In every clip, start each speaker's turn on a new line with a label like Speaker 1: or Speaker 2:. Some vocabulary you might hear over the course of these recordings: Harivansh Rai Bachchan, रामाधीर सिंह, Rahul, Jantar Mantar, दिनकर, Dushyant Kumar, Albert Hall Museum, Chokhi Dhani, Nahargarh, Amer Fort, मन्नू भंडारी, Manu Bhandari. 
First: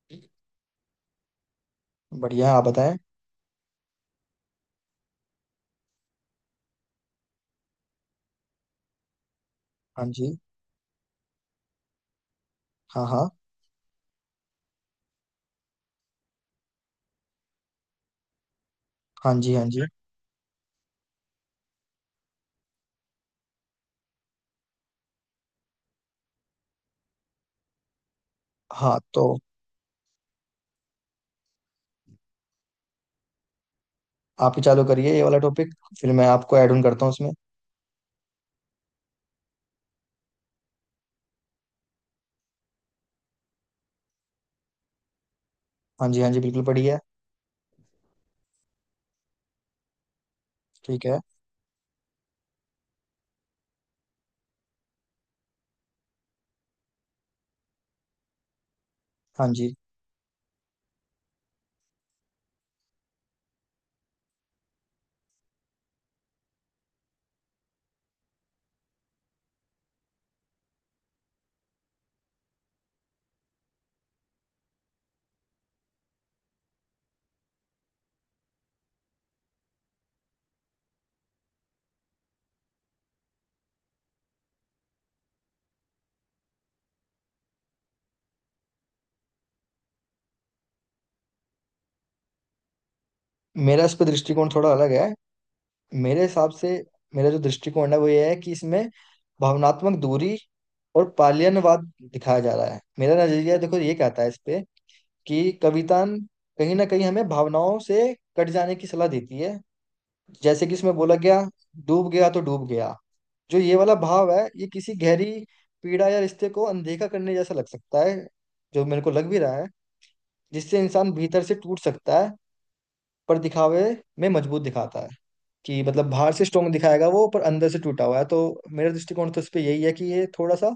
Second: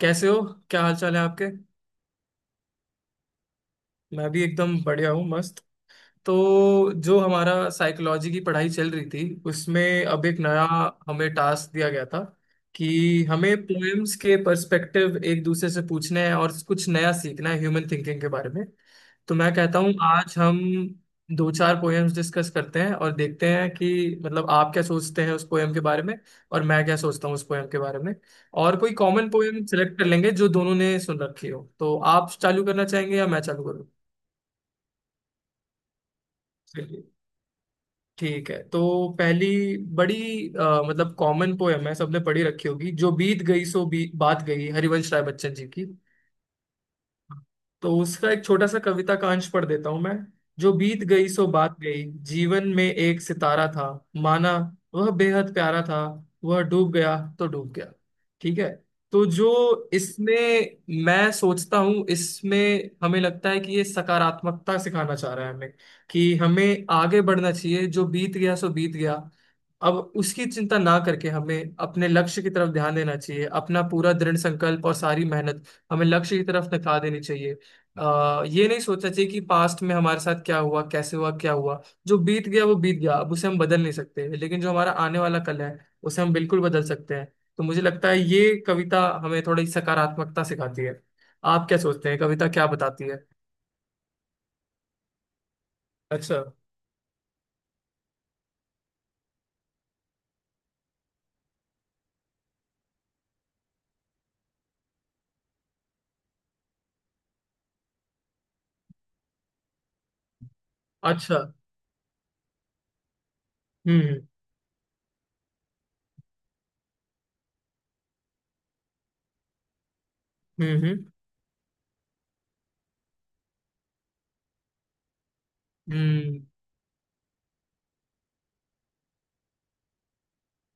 Speaker 1: कैसे हो। क्या हाल चाल है आपके।
Speaker 2: बढ़िया, आप बताएं।
Speaker 1: मैं भी एकदम बढ़िया हूँ, मस्त। तो जो हमारा साइकोलॉजी की पढ़ाई चल रही थी, उसमें
Speaker 2: हाँ
Speaker 1: अब
Speaker 2: जी।
Speaker 1: एक नया हमें टास्क दिया गया था
Speaker 2: हाँ
Speaker 1: कि
Speaker 2: हाँ।
Speaker 1: हमें पोएम्स के पर्सपेक्टिव एक दूसरे से पूछने हैं और कुछ नया सीखना है ह्यूमन थिंकिंग के बारे में।
Speaker 2: हाँ
Speaker 1: तो मैं
Speaker 2: जी हाँ
Speaker 1: कहता
Speaker 2: जी।
Speaker 1: हूँ आज हम दो चार पोएम्स डिस्कस करते हैं और देखते हैं कि मतलब आप क्या सोचते हैं उस पोएम के बारे में और मैं क्या सोचता हूँ उस पोएम के बारे में। और कोई
Speaker 2: हाँ, तो
Speaker 1: कॉमन पोएम सेलेक्ट कर लेंगे जो दोनों ने सुन रखी हो। तो आप चालू करना चाहेंगे या मैं चालू
Speaker 2: आप ही चालू करिए ये वाला टॉपिक। फिर मैं आपको ऐड ऑन
Speaker 1: करूँ।
Speaker 2: करता हूँ उसमें।
Speaker 1: ठीक है, तो पहली बड़ी मतलब कॉमन पोयम है सबने पढ़ी रखी होगी, जो बीत गई सो बात गई, हरिवंश राय बच्चन जी की।
Speaker 2: हाँ जी हाँ जी, बिल्कुल, बढ़िया।
Speaker 1: तो उसका एक छोटा सा कविता का अंश पढ़ देता हूं मैं। जो बीत
Speaker 2: ठीक है।
Speaker 1: गई सो बात गई। जीवन में एक सितारा था, माना वह बेहद प्यारा था, वह डूब गया तो डूब गया। ठीक है। तो
Speaker 2: हाँ
Speaker 1: जो
Speaker 2: जी।
Speaker 1: इसमें, मैं सोचता हूँ इसमें हमें लगता है कि ये सकारात्मकता सिखाना चाह रहा है हमें कि हमें आगे बढ़ना चाहिए। जो बीत गया सो बीत गया, अब उसकी चिंता ना करके हमें अपने लक्ष्य की तरफ ध्यान देना चाहिए। अपना पूरा दृढ़ संकल्प और सारी मेहनत हमें लक्ष्य की तरफ नका देनी चाहिए। ये नहीं सोचना चाहिए कि पास्ट में हमारे साथ क्या हुआ, कैसे हुआ, क्या हुआ। जो बीत गया वो बीत गया, अब उसे हम बदल नहीं सकते, लेकिन जो हमारा आने वाला कल है उसे हम बिल्कुल बदल सकते हैं। तो मुझे लगता है ये कविता हमें थोड़ी सकारात्मकता सिखाती है। आप क्या सोचते हैं, कविता क्या बताती है।
Speaker 2: मेरा इस पर दृष्टिकोण थोड़ा अलग है। मेरे
Speaker 1: अच्छा।
Speaker 2: हिसाब से मेरा जो दृष्टिकोण है वो ये है कि इसमें भावनात्मक दूरी और पालियनवाद दिखाया जा रहा है। मेरा नजरिया देखो ये कहता है इस पे कि कविता कहीं ना कहीं हमें भावनाओं से कट जाने की सलाह देती है। जैसे कि इसमें बोला गया,
Speaker 1: अच्छा।
Speaker 2: डूब गया तो डूब गया। जो ये वाला
Speaker 1: हम्म
Speaker 2: भाव है ये किसी गहरी पीड़ा या रिश्ते को अनदेखा करने जैसा लग सकता है, जो मेरे को लग भी रहा है,
Speaker 1: हम्म
Speaker 2: जिससे
Speaker 1: हम्म
Speaker 2: इंसान भीतर से टूट सकता है पर दिखावे में मजबूत दिखाता है। कि मतलब बाहर
Speaker 1: हम्म
Speaker 2: से स्ट्रोंग दिखाएगा वो पर अंदर से टूटा हुआ है। तो मेरा दृष्टिकोण तो इस पे यही है कि ये थोड़ा सा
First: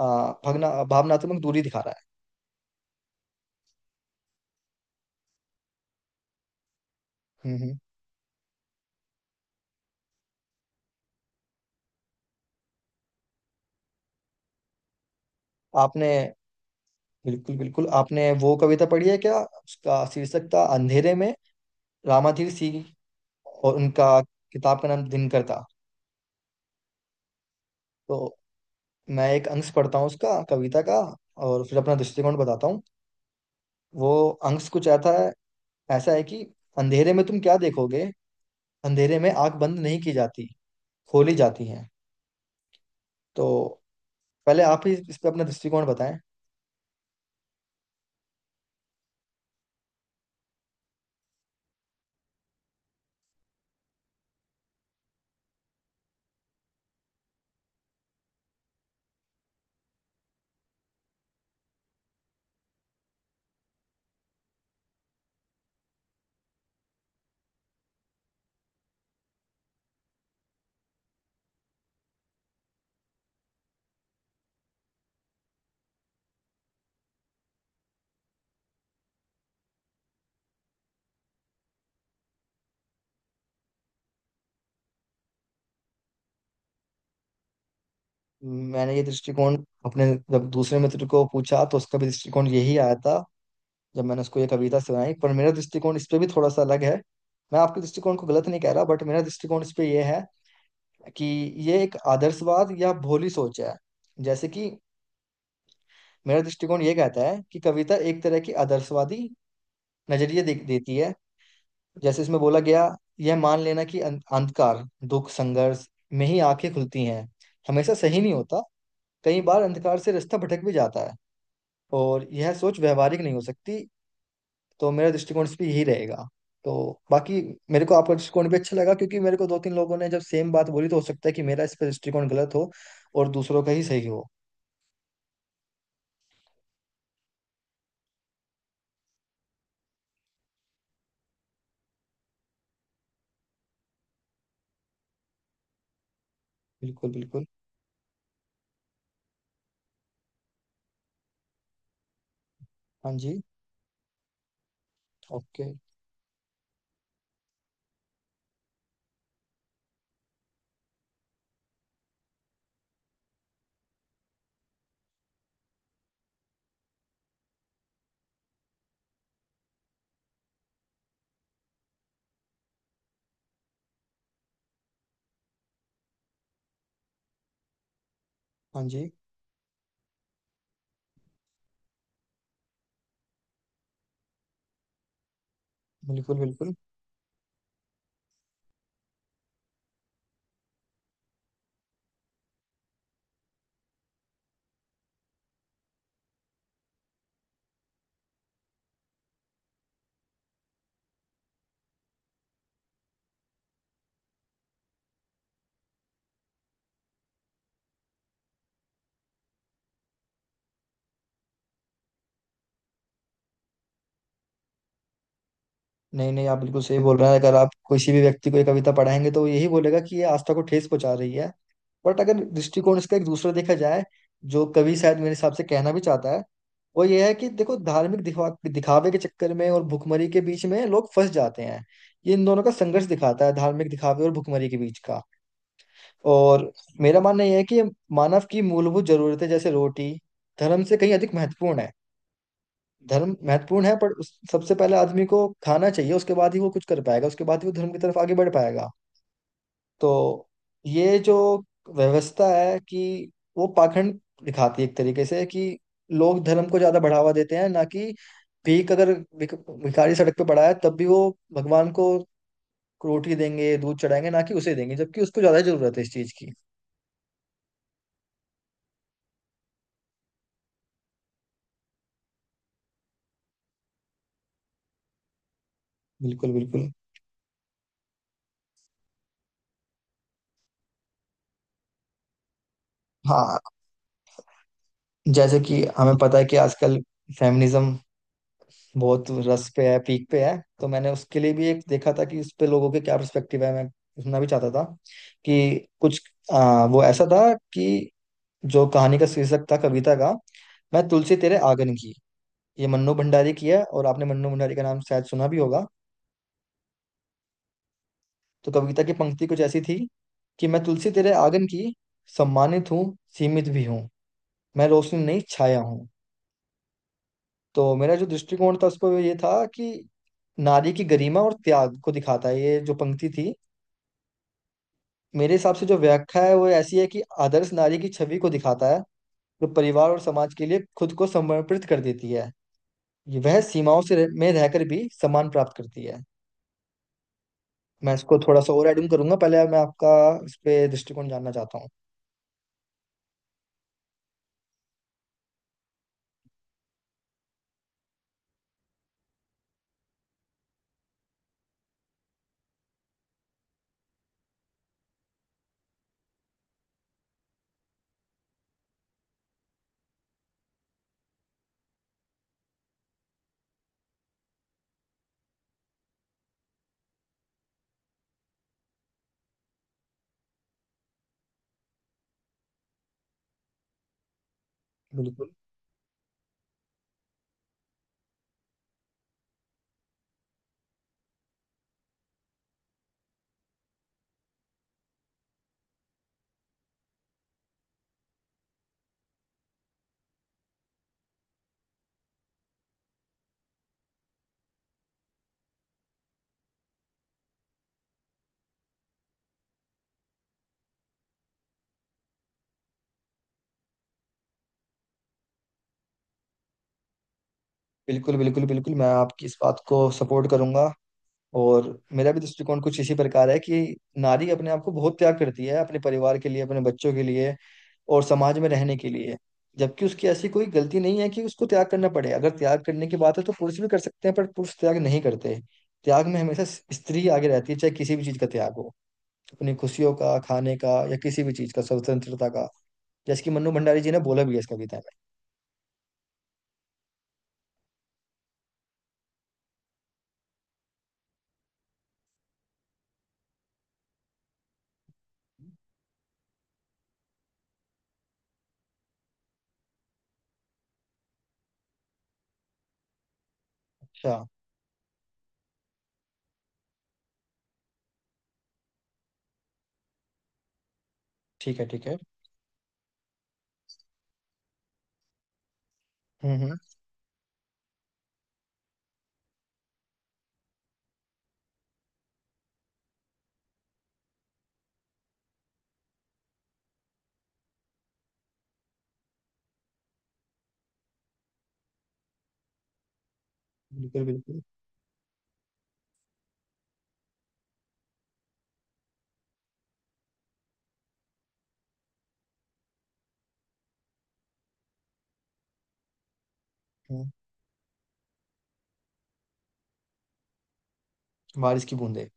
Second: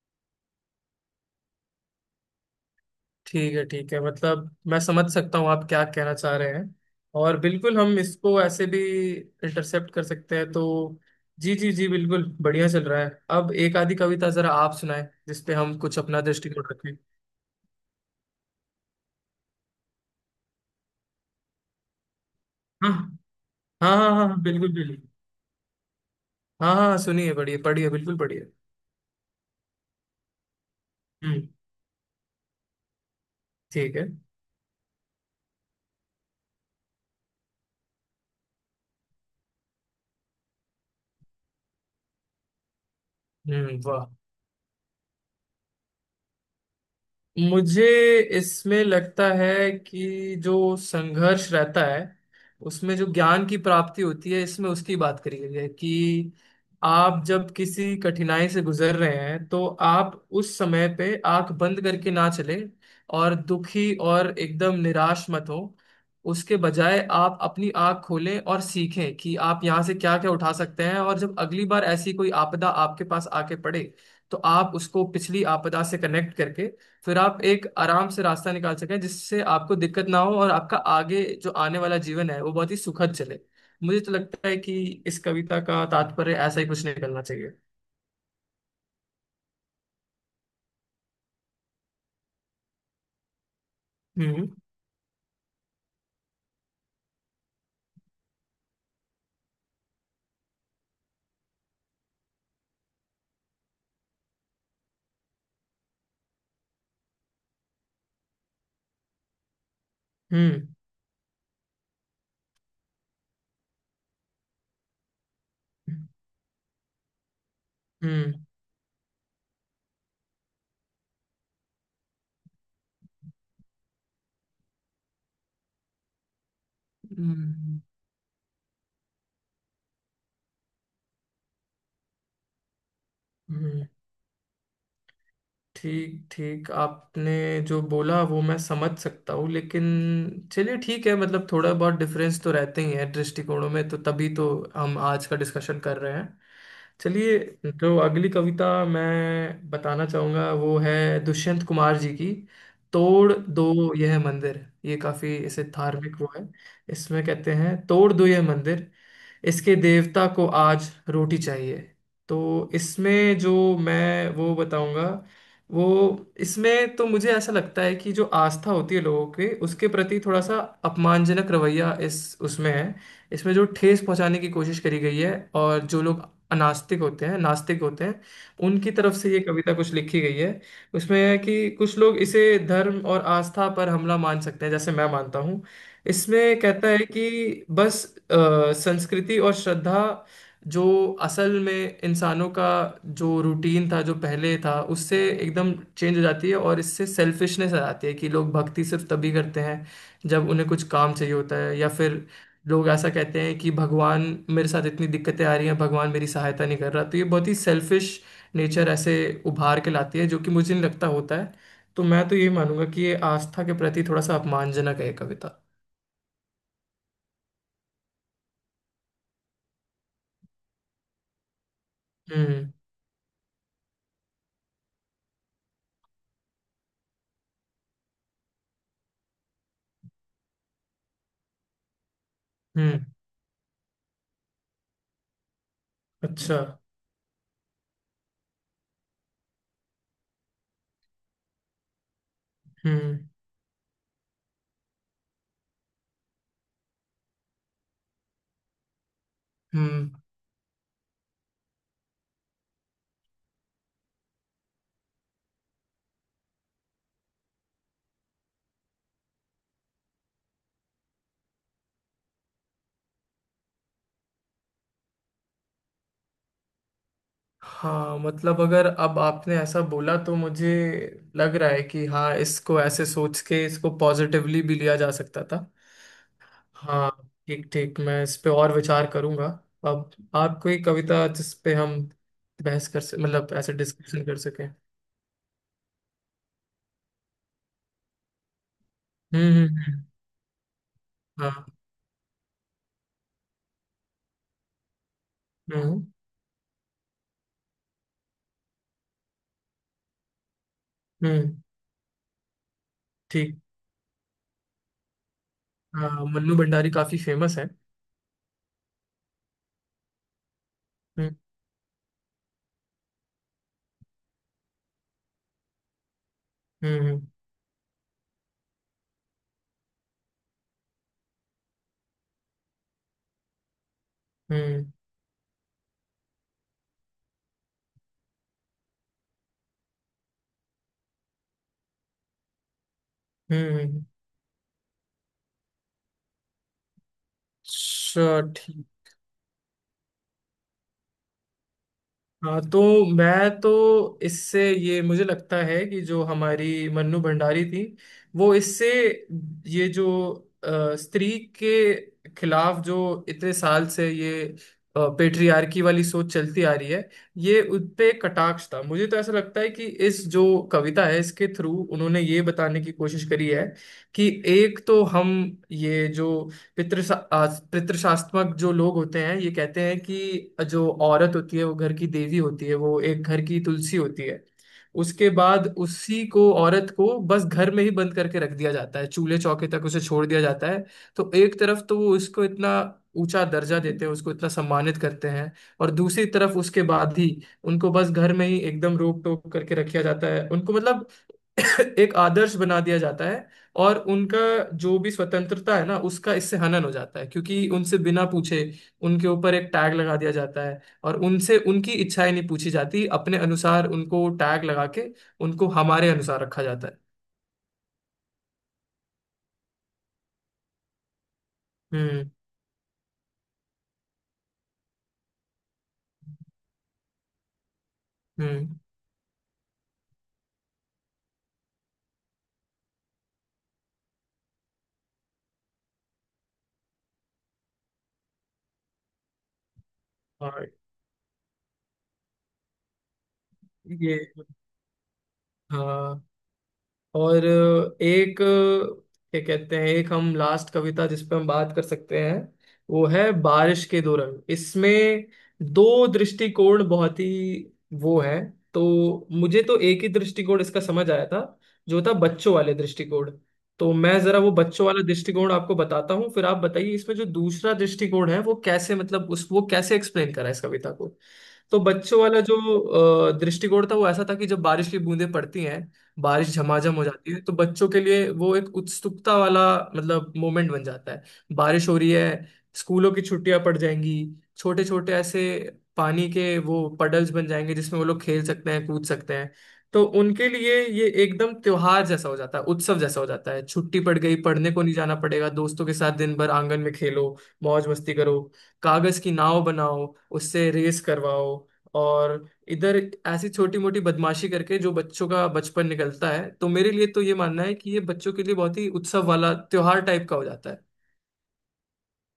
Speaker 2: भगना भावनात्मक दूरी दिखा रहा
Speaker 1: ठीक है, ठीक है, मतलब मैं समझ सकता हूँ आप क्या कहना चाह रहे हैं। और
Speaker 2: है।
Speaker 1: बिल्कुल हम इसको ऐसे भी इंटरसेप्ट कर सकते हैं। तो जी जी जी, बिल्कुल बढ़िया चल रहा है। अब एक आधी कविता जरा आप सुनाएं, जिसपे हम कुछ
Speaker 2: आपने,
Speaker 1: अपना दृष्टिकोण रखें।
Speaker 2: बिल्कुल बिल्कुल, आपने वो कविता पढ़ी है क्या? उसका शीर्षक था अंधेरे में, रामाधीर सिंह,
Speaker 1: हाँ हाँ
Speaker 2: और
Speaker 1: हाँ
Speaker 2: उनका
Speaker 1: हाँ हाँ, बिल्कुल
Speaker 2: किताब का नाम
Speaker 1: बिल्कुल।
Speaker 2: दिनकर था।
Speaker 1: हाँ हाँ, सुनिए, पढ़िए पढ़िए, बिल्कुल
Speaker 2: तो
Speaker 1: पढ़िए।
Speaker 2: मैं एक अंश पढ़ता हूँ उसका, कविता का,
Speaker 1: हम्म।
Speaker 2: और फिर अपना दृष्टिकोण बताता हूँ।
Speaker 1: ठीक है।
Speaker 2: वो अंश कुछ ऐसा है, ऐसा है कि अंधेरे में तुम क्या देखोगे, अंधेरे में आंख बंद नहीं की जाती, खोली जाती है। तो
Speaker 1: हम्म, वाह।
Speaker 2: पहले आप ही इस पे अपना दृष्टिकोण बताएं।
Speaker 1: मुझे इसमें लगता है कि जो संघर्ष रहता है उसमें जो ज्ञान की प्राप्ति होती है, इसमें उसकी बात करी गई है कि आप जब किसी कठिनाई से गुजर रहे हैं तो आप उस समय पे आंख बंद करके ना चले और दुखी और एकदम निराश मत हो। उसके बजाय आप अपनी आंख खोलें और सीखें कि आप यहाँ से क्या क्या उठा सकते हैं, और जब अगली बार ऐसी कोई आपदा आपके पास आके पड़े तो आप उसको पिछली आपदा से कनेक्ट करके फिर आप एक आराम से रास्ता निकाल सकें, जिससे आपको दिक्कत ना हो और आपका आगे जो आने वाला जीवन है वो बहुत ही सुखद चले। मुझे तो लगता है कि इस कविता का तात्पर्य ऐसा ही कुछ निकलना चाहिए।
Speaker 2: मैंने ये दृष्टिकोण अपने जब दूसरे मित्र को पूछा तो उसका भी दृष्टिकोण यही आया था जब मैंने उसको ये
Speaker 1: हम्म
Speaker 2: कविता सुनाई, पर मेरा दृष्टिकोण इस पे भी थोड़ा सा अलग है। मैं आपके दृष्टिकोण को गलत नहीं कह रहा, बट मेरा दृष्टिकोण इस पे ये है कि ये एक आदर्शवाद या भोली सोच है। जैसे कि मेरा दृष्टिकोण ये कहता है कि कविता एक तरह की आदर्शवादी नजरिए दे,
Speaker 1: हम्म
Speaker 2: देती है। जैसे इसमें बोला गया, यह मान लेना कि अंधकार, दुख, संघर्ष
Speaker 1: हम्म
Speaker 2: में ही आंखें खुलती हैं, हमेशा सही नहीं
Speaker 1: हम्म
Speaker 2: होता। कई बार अंधकार से रास्ता भटक भी जाता है और यह सोच व्यवहारिक नहीं हो सकती। तो मेरा दृष्टिकोण इस पे यही रहेगा। तो बाकी
Speaker 1: हम्म,
Speaker 2: मेरे को आपका दृष्टिकोण भी अच्छा लगा क्योंकि मेरे को दो तीन लोगों ने जब सेम बात बोली तो हो सकता है कि मेरा इस पर दृष्टिकोण गलत हो और दूसरों का ही
Speaker 1: हम्म।
Speaker 2: सही हो।
Speaker 1: ठीक ठीक, आपने जो बोला वो मैं समझ सकता हूँ, लेकिन चलिए ठीक है, मतलब थोड़ा बहुत डिफरेंस तो रहते ही है दृष्टिकोणों में, तो तभी तो हम आज का डिस्कशन कर रहे हैं।
Speaker 2: बिल्कुल
Speaker 1: चलिए,
Speaker 2: बिल्कुल।
Speaker 1: जो अगली कविता मैं बताना चाहूँगा वो है दुष्यंत कुमार जी की।
Speaker 2: हाँ
Speaker 1: तोड़
Speaker 2: जी।
Speaker 1: दो यह मंदिर, ये काफी इसे
Speaker 2: ओके।
Speaker 1: धार्मिक वो है। इसमें कहते हैं तोड़ दो यह मंदिर, इसके देवता को आज रोटी चाहिए। तो इसमें जो मैं वो बताऊंगा वो, इसमें तो मुझे ऐसा लगता है कि जो आस्था होती है लोगों के उसके प्रति थोड़ा सा अपमानजनक रवैया इस उसमें है। इसमें जो ठेस पहुंचाने की कोशिश करी गई है, और जो लोग अनास्तिक होते हैं, नास्तिक होते हैं,
Speaker 2: हाँ
Speaker 1: उनकी
Speaker 2: जी,
Speaker 1: तरफ से ये कविता कुछ लिखी गई है। उसमें है कि कुछ लोग इसे धर्म और आस्था पर हमला मान सकते हैं, जैसे मैं मानता हूँ।
Speaker 2: बिल्कुल
Speaker 1: इसमें
Speaker 2: बिल्कुल।
Speaker 1: कहता है कि बस अ, संस्कृति और श्रद्धा जो असल में इंसानों का जो रूटीन था, जो पहले था, उससे एकदम चेंज हो जाती है और इससे सेल्फिशनेस आ जाती है कि लोग भक्ति सिर्फ तभी करते हैं जब उन्हें कुछ काम चाहिए होता है, या फिर लोग ऐसा कहते हैं कि भगवान मेरे साथ इतनी दिक्कतें आ रही हैं, भगवान मेरी सहायता नहीं कर रहा। तो ये बहुत ही सेल्फिश नेचर ऐसे उभार के लाती है, जो कि मुझे नहीं लगता होता है। तो मैं तो ये मानूंगा कि ये आस्था के प्रति थोड़ा सा अपमानजनक है ये कविता।
Speaker 2: नहीं नहीं, आप बिल्कुल सही बोल रहे हैं। अगर आप किसी भी व्यक्ति को ये कविता पढ़ाएंगे तो वो यही बोलेगा कि ये आस्था को ठेस पहुंचा रही है। बट अगर
Speaker 1: हम्म
Speaker 2: दृष्टिकोण इसका एक दूसरा देखा जाए, जो कवि शायद मेरे हिसाब से कहना भी चाहता है, वो ये है कि देखो, धार्मिक दिखा दिखावे के चक्कर में और भुखमरी के बीच में लोग फंस जाते हैं। ये इन दोनों का संघर्ष
Speaker 1: हम्म।
Speaker 2: दिखाता है, धार्मिक दिखावे और भुखमरी के बीच का।
Speaker 1: अच्छा।
Speaker 2: और मेरा मानना यह है कि मानव की मूलभूत जरूरतें जैसे रोटी धर्म से कहीं अधिक महत्वपूर्ण है।
Speaker 1: हम्म
Speaker 2: धर्म महत्वपूर्ण है, पर उस सबसे पहले आदमी को खाना चाहिए, उसके बाद ही वो कुछ कर पाएगा, उसके बाद ही वो धर्म की तरफ आगे बढ़ पाएगा।
Speaker 1: हम्म
Speaker 2: तो ये जो व्यवस्था है, कि वो पाखंड दिखाती है एक तरीके से, कि लोग धर्म को ज्यादा बढ़ावा देते हैं ना कि भीख। अगर भिख- भिखारी सड़क पे पड़ा है तब भी वो भगवान को रोटी देंगे, दूध चढ़ाएंगे, ना कि उसे देंगे, जबकि उसको ज्यादा जरूरत है इस चीज की।
Speaker 1: हाँ मतलब, अगर अब आपने ऐसा बोला तो मुझे लग रहा है कि हाँ, इसको ऐसे सोच के इसको पॉजिटिवली भी लिया जा सकता था।
Speaker 2: बिल्कुल बिल्कुल।
Speaker 1: हाँ, ठीक ठीक, मैं इस पे और विचार करूंगा। अब आप कोई कविता जिस पे हम बहस कर सक, मतलब
Speaker 2: हाँ,
Speaker 1: ऐसे डिस्कशन कर सकें।
Speaker 2: जैसे कि हमें पता है कि आजकल फेमिनिज्म बहुत
Speaker 1: हम्म
Speaker 2: रस
Speaker 1: हम्म
Speaker 2: पे है,
Speaker 1: हम्म,
Speaker 2: पीक पे है, तो मैंने उसके लिए
Speaker 1: हाँ।
Speaker 2: भी एक देखा था कि इस पे लोगों के क्या पर्सपेक्टिव है, मैं सुनना भी चाहता था कि
Speaker 1: हम्म
Speaker 2: कुछ। वो ऐसा था कि जो कहानी का शीर्षक था, कविता का, मैं तुलसी
Speaker 1: हम्म
Speaker 2: तेरे आंगन की। ये मन्नू भंडारी
Speaker 1: ठीक।
Speaker 2: की है और आपने मन्नू भंडारी का नाम शायद सुना भी होगा।
Speaker 1: हाँ, मन्नू भंडारी काफी फेमस है।
Speaker 2: तो कविता की पंक्ति कुछ ऐसी थी कि मैं तुलसी तेरे
Speaker 1: हम्म
Speaker 2: आंगन की, सम्मानित हूँ, सीमित भी हूँ, मैं रोशनी नहीं छाया हूँ।
Speaker 1: हम्म हम्म
Speaker 2: तो मेरा जो दृष्टिकोण था उस पर ये था कि नारी की गरिमा और त्याग को दिखाता है ये जो पंक्ति थी।
Speaker 1: हम्म
Speaker 2: मेरे हिसाब से जो व्याख्या है वो ऐसी है कि आदर्श नारी की छवि को दिखाता है, जो परिवार और समाज के लिए खुद को समर्पित कर देती है। ये वह
Speaker 1: हम्म,
Speaker 2: सीमाओं
Speaker 1: हम्म,
Speaker 2: से में रहकर भी सम्मान प्राप्त करती है। मैं इसको
Speaker 1: अच्छा,
Speaker 2: थोड़ा सा और
Speaker 1: ठीक।
Speaker 2: एडिंग करूंगा, पहले मैं आपका इस पे दृष्टिकोण जानना चाहता हूँ।
Speaker 1: हाँ तो मैं तो इससे, ये मुझे लगता है कि जो हमारी मन्नू भंडारी थी वो इससे ये जो अ, स्त्री के खिलाफ जो इतने साल से ये पेट्रियार्की वाली सोच चलती आ रही है, ये उन पे एक कटाक्ष था। मुझे तो ऐसा लगता है कि इस जो कविता है, इसके थ्रू उन्होंने ये बताने की कोशिश करी है कि एक तो हम ये जो पितृशा आ, पितृशास्त्मक जो लोग होते हैं, ये कहते हैं कि जो औरत होती है वो घर की देवी होती है, वो एक घर की तुलसी होती है। उसके
Speaker 2: बिल्कुल
Speaker 1: बाद उसी को, औरत को बस घर में ही बंद करके रख दिया जाता है, चूल्हे चौके तक उसे छोड़ दिया जाता है। तो एक तरफ तो वो उसको इतना ऊंचा दर्जा देते हैं, उसको इतना सम्मानित करते हैं, और दूसरी तरफ उसके बाद ही उनको बस घर में ही एकदम रोक टोक करके रखा जाता है। उनको मतलब एक आदर्श बना दिया जाता है और उनका जो भी स्वतंत्रता है ना उसका इससे हनन हो जाता है, क्योंकि उनसे बिना पूछे उनके ऊपर एक टैग लगा दिया जाता है और उनसे उनकी इच्छाएं नहीं पूछी जाती, अपने अनुसार उनको टैग लगा के उनको हमारे अनुसार रखा जाता है।
Speaker 2: बिल्कुल बिल्कुल बिल्कुल मैं आपकी इस बात को सपोर्ट करूंगा। और
Speaker 1: हम्म।
Speaker 2: मेरा भी दृष्टिकोण कुछ इसी प्रकार है कि नारी अपने आप को बहुत त्याग करती है अपने परिवार के लिए, अपने बच्चों के लिए, और समाज में
Speaker 1: हम्म
Speaker 2: रहने के लिए, जबकि उसकी ऐसी कोई गलती नहीं है कि उसको त्याग करना पड़े। अगर त्याग करने की बात है तो पुरुष भी कर सकते हैं पर पुरुष त्याग नहीं करते। त्याग में हमेशा स्त्री आगे रहती है, चाहे किसी भी चीज का त्याग हो, अपनी खुशियों का,
Speaker 1: और
Speaker 2: खाने का, या किसी भी चीज का, स्वतंत्रता का, जैसे कि मन्नू भंडारी जी
Speaker 1: ये,
Speaker 2: ने बोला भी है इस कविता में।
Speaker 1: हाँ। और एक क्या कहते हैं, एक हम लास्ट कविता जिस पे हम बात कर सकते हैं वो है बारिश के दो रंग। इसमें दो दृष्टिकोण बहुत ही वो है। तो मुझे तो एक ही दृष्टिकोण इसका समझ आया था, जो था बच्चों वाले दृष्टिकोण। तो मैं
Speaker 2: अच्छा।
Speaker 1: जरा वो बच्चों वाला दृष्टिकोण आपको बताता हूँ, फिर आप बताइए इसमें जो दूसरा दृष्टिकोण है वो कैसे, मतलब उस वो कैसे एक्सप्लेन करा है इस कविता को।
Speaker 2: ठीक
Speaker 1: तो
Speaker 2: है ठीक है।
Speaker 1: बच्चों वाला जो दृष्टिकोण था वो ऐसा था कि जब बारिश की बूंदें पड़ती हैं, बारिश
Speaker 2: हम्म।
Speaker 1: झमाझम हो जाती है, तो बच्चों के लिए वो एक उत्सुकता वाला मतलब मोमेंट बन जाता है। बारिश हो रही है, स्कूलों की छुट्टियां पड़ जाएंगी, छोटे छोटे ऐसे पानी के वो पडल्स बन जाएंगे जिसमें वो लोग खेल सकते हैं, कूद सकते हैं। तो उनके लिए ये एकदम त्योहार जैसा हो जाता है, उत्सव जैसा हो जाता है। छुट्टी पड़
Speaker 2: बिल्कुल
Speaker 1: गई,
Speaker 2: बिल्कुल।
Speaker 1: पढ़ने को नहीं जाना पड़ेगा, दोस्तों के साथ दिन भर आंगन में खेलो, मौज मस्ती करो, कागज की नाव बनाओ, उससे रेस करवाओ, और इधर ऐसी छोटी मोटी बदमाशी करके जो बच्चों का बचपन निकलता है। तो मेरे लिए तो
Speaker 2: हम्म।
Speaker 1: ये मानना है कि ये बच्चों के लिए बहुत ही उत्सव वाला त्योहार टाइप का हो जाता है।
Speaker 2: बारिश की बूंदें।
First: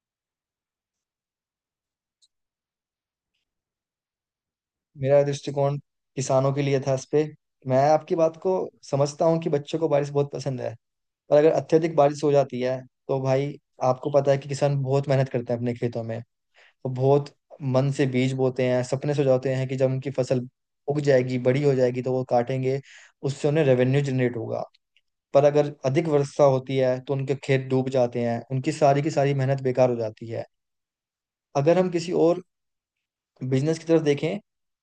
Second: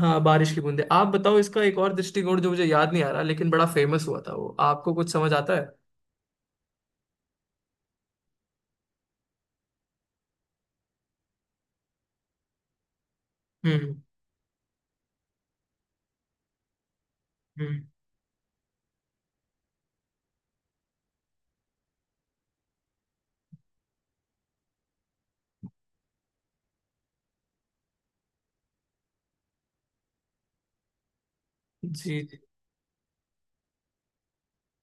Speaker 1: हाँ बारिश की बूंदें, आप बताओ इसका एक और दृष्टिकोण जो मुझे याद नहीं आ रहा लेकिन बड़ा फेमस हुआ था, वो आपको कुछ
Speaker 2: मेरा
Speaker 1: समझ आता है।
Speaker 2: दृष्टिकोण किसानों के लिए था इस पे। मैं आपकी बात को समझता हूँ कि बच्चों को बारिश बहुत पसंद है, पर अगर अत्यधिक बारिश हो जाती है तो भाई,
Speaker 1: हम्म
Speaker 2: आपको पता है कि किसान बहुत मेहनत करते हैं अपने खेतों में। वो बहुत
Speaker 1: हम्म
Speaker 2: मन से बीज बोते हैं, सपने सजाते हैं कि जब उनकी फसल उग जाएगी, बड़ी हो जाएगी तो वो काटेंगे, उससे उन्हें रेवेन्यू जनरेट होगा। पर अगर अधिक वर्षा होती है तो उनके खेत डूब जाते हैं, उनकी सारी की सारी मेहनत बेकार हो जाती है। अगर हम किसी
Speaker 1: जी जी।
Speaker 2: और बिजनेस की तरफ देखें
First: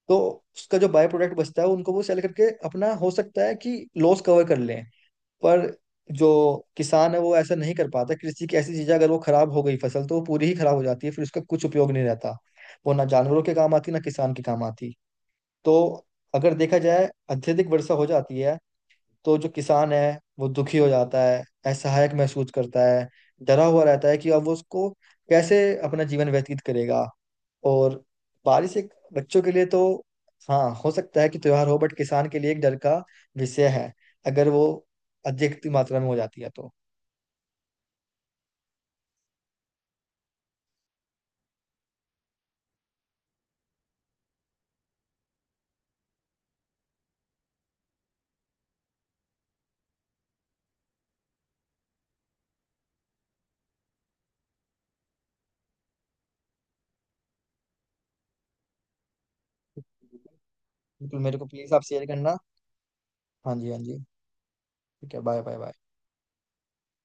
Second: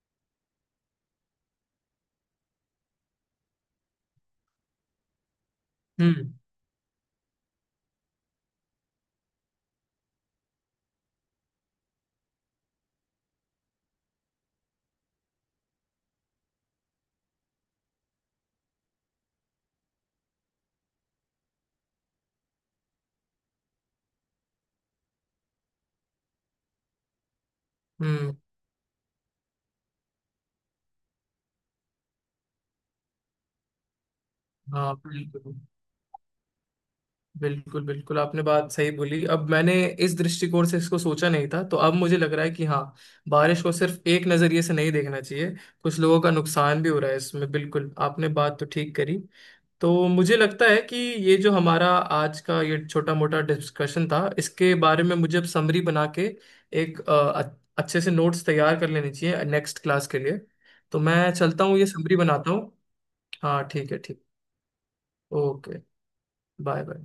Speaker 2: तो उसका जो बाय प्रोडक्ट बचता है, उनको वो सेल करके अपना हो सकता है कि लॉस कवर कर लें, पर जो
Speaker 1: हम्म
Speaker 2: किसान है वो ऐसा नहीं कर पाता। कृषि की ऐसी चीजें, अगर वो खराब हो गई फसल तो वो पूरी ही खराब हो जाती है, फिर उसका कुछ उपयोग नहीं रहता, वो ना जानवरों के काम आती ना किसान के काम आती। तो अगर देखा जाए अत्यधिक वर्षा हो जाती है तो जो किसान है वो दुखी हो जाता है, असहायक महसूस करता है, डरा हुआ रहता है कि अब वो उसको कैसे अपना जीवन व्यतीत करेगा। और
Speaker 1: हम्म
Speaker 2: बारिश एक बच्चों के लिए तो हाँ हो सकता है कि त्योहार हो, बट किसान के लिए एक डर का विषय है, अगर वो
Speaker 1: हाँ बिल्कुल।
Speaker 2: अधिक मात्रा में हो जाती है तो।
Speaker 1: बिल्कुल बिल्कुल, आपने बात सही बोली। अब मैंने इस दृष्टिकोण से इसको सोचा नहीं था, तो अब मुझे लग रहा है कि हाँ, बारिश को सिर्फ एक नजरिए से नहीं देखना चाहिए, कुछ लोगों का नुकसान भी हो रहा है इसमें। बिल्कुल आपने बात तो ठीक करी। तो मुझे लगता है कि ये जो हमारा आज का ये छोटा मोटा डिस्कशन था, इसके बारे में मुझे अब समरी बना के एक अच्छे से नोट्स तैयार कर लेने चाहिए नेक्स्ट क्लास के लिए। तो
Speaker 2: बिल्कुल,
Speaker 1: मैं
Speaker 2: मेरे को
Speaker 1: चलता
Speaker 2: प्लीज
Speaker 1: हूँ,
Speaker 2: आप
Speaker 1: ये
Speaker 2: शेयर
Speaker 1: समरी
Speaker 2: करना।
Speaker 1: बनाता हूँ।
Speaker 2: हाँ
Speaker 1: हाँ
Speaker 2: जी हाँ
Speaker 1: ठीक है,
Speaker 2: जी,
Speaker 1: ठीक।
Speaker 2: ठीक है, bye bye bye.
Speaker 1: Okay, bye bye.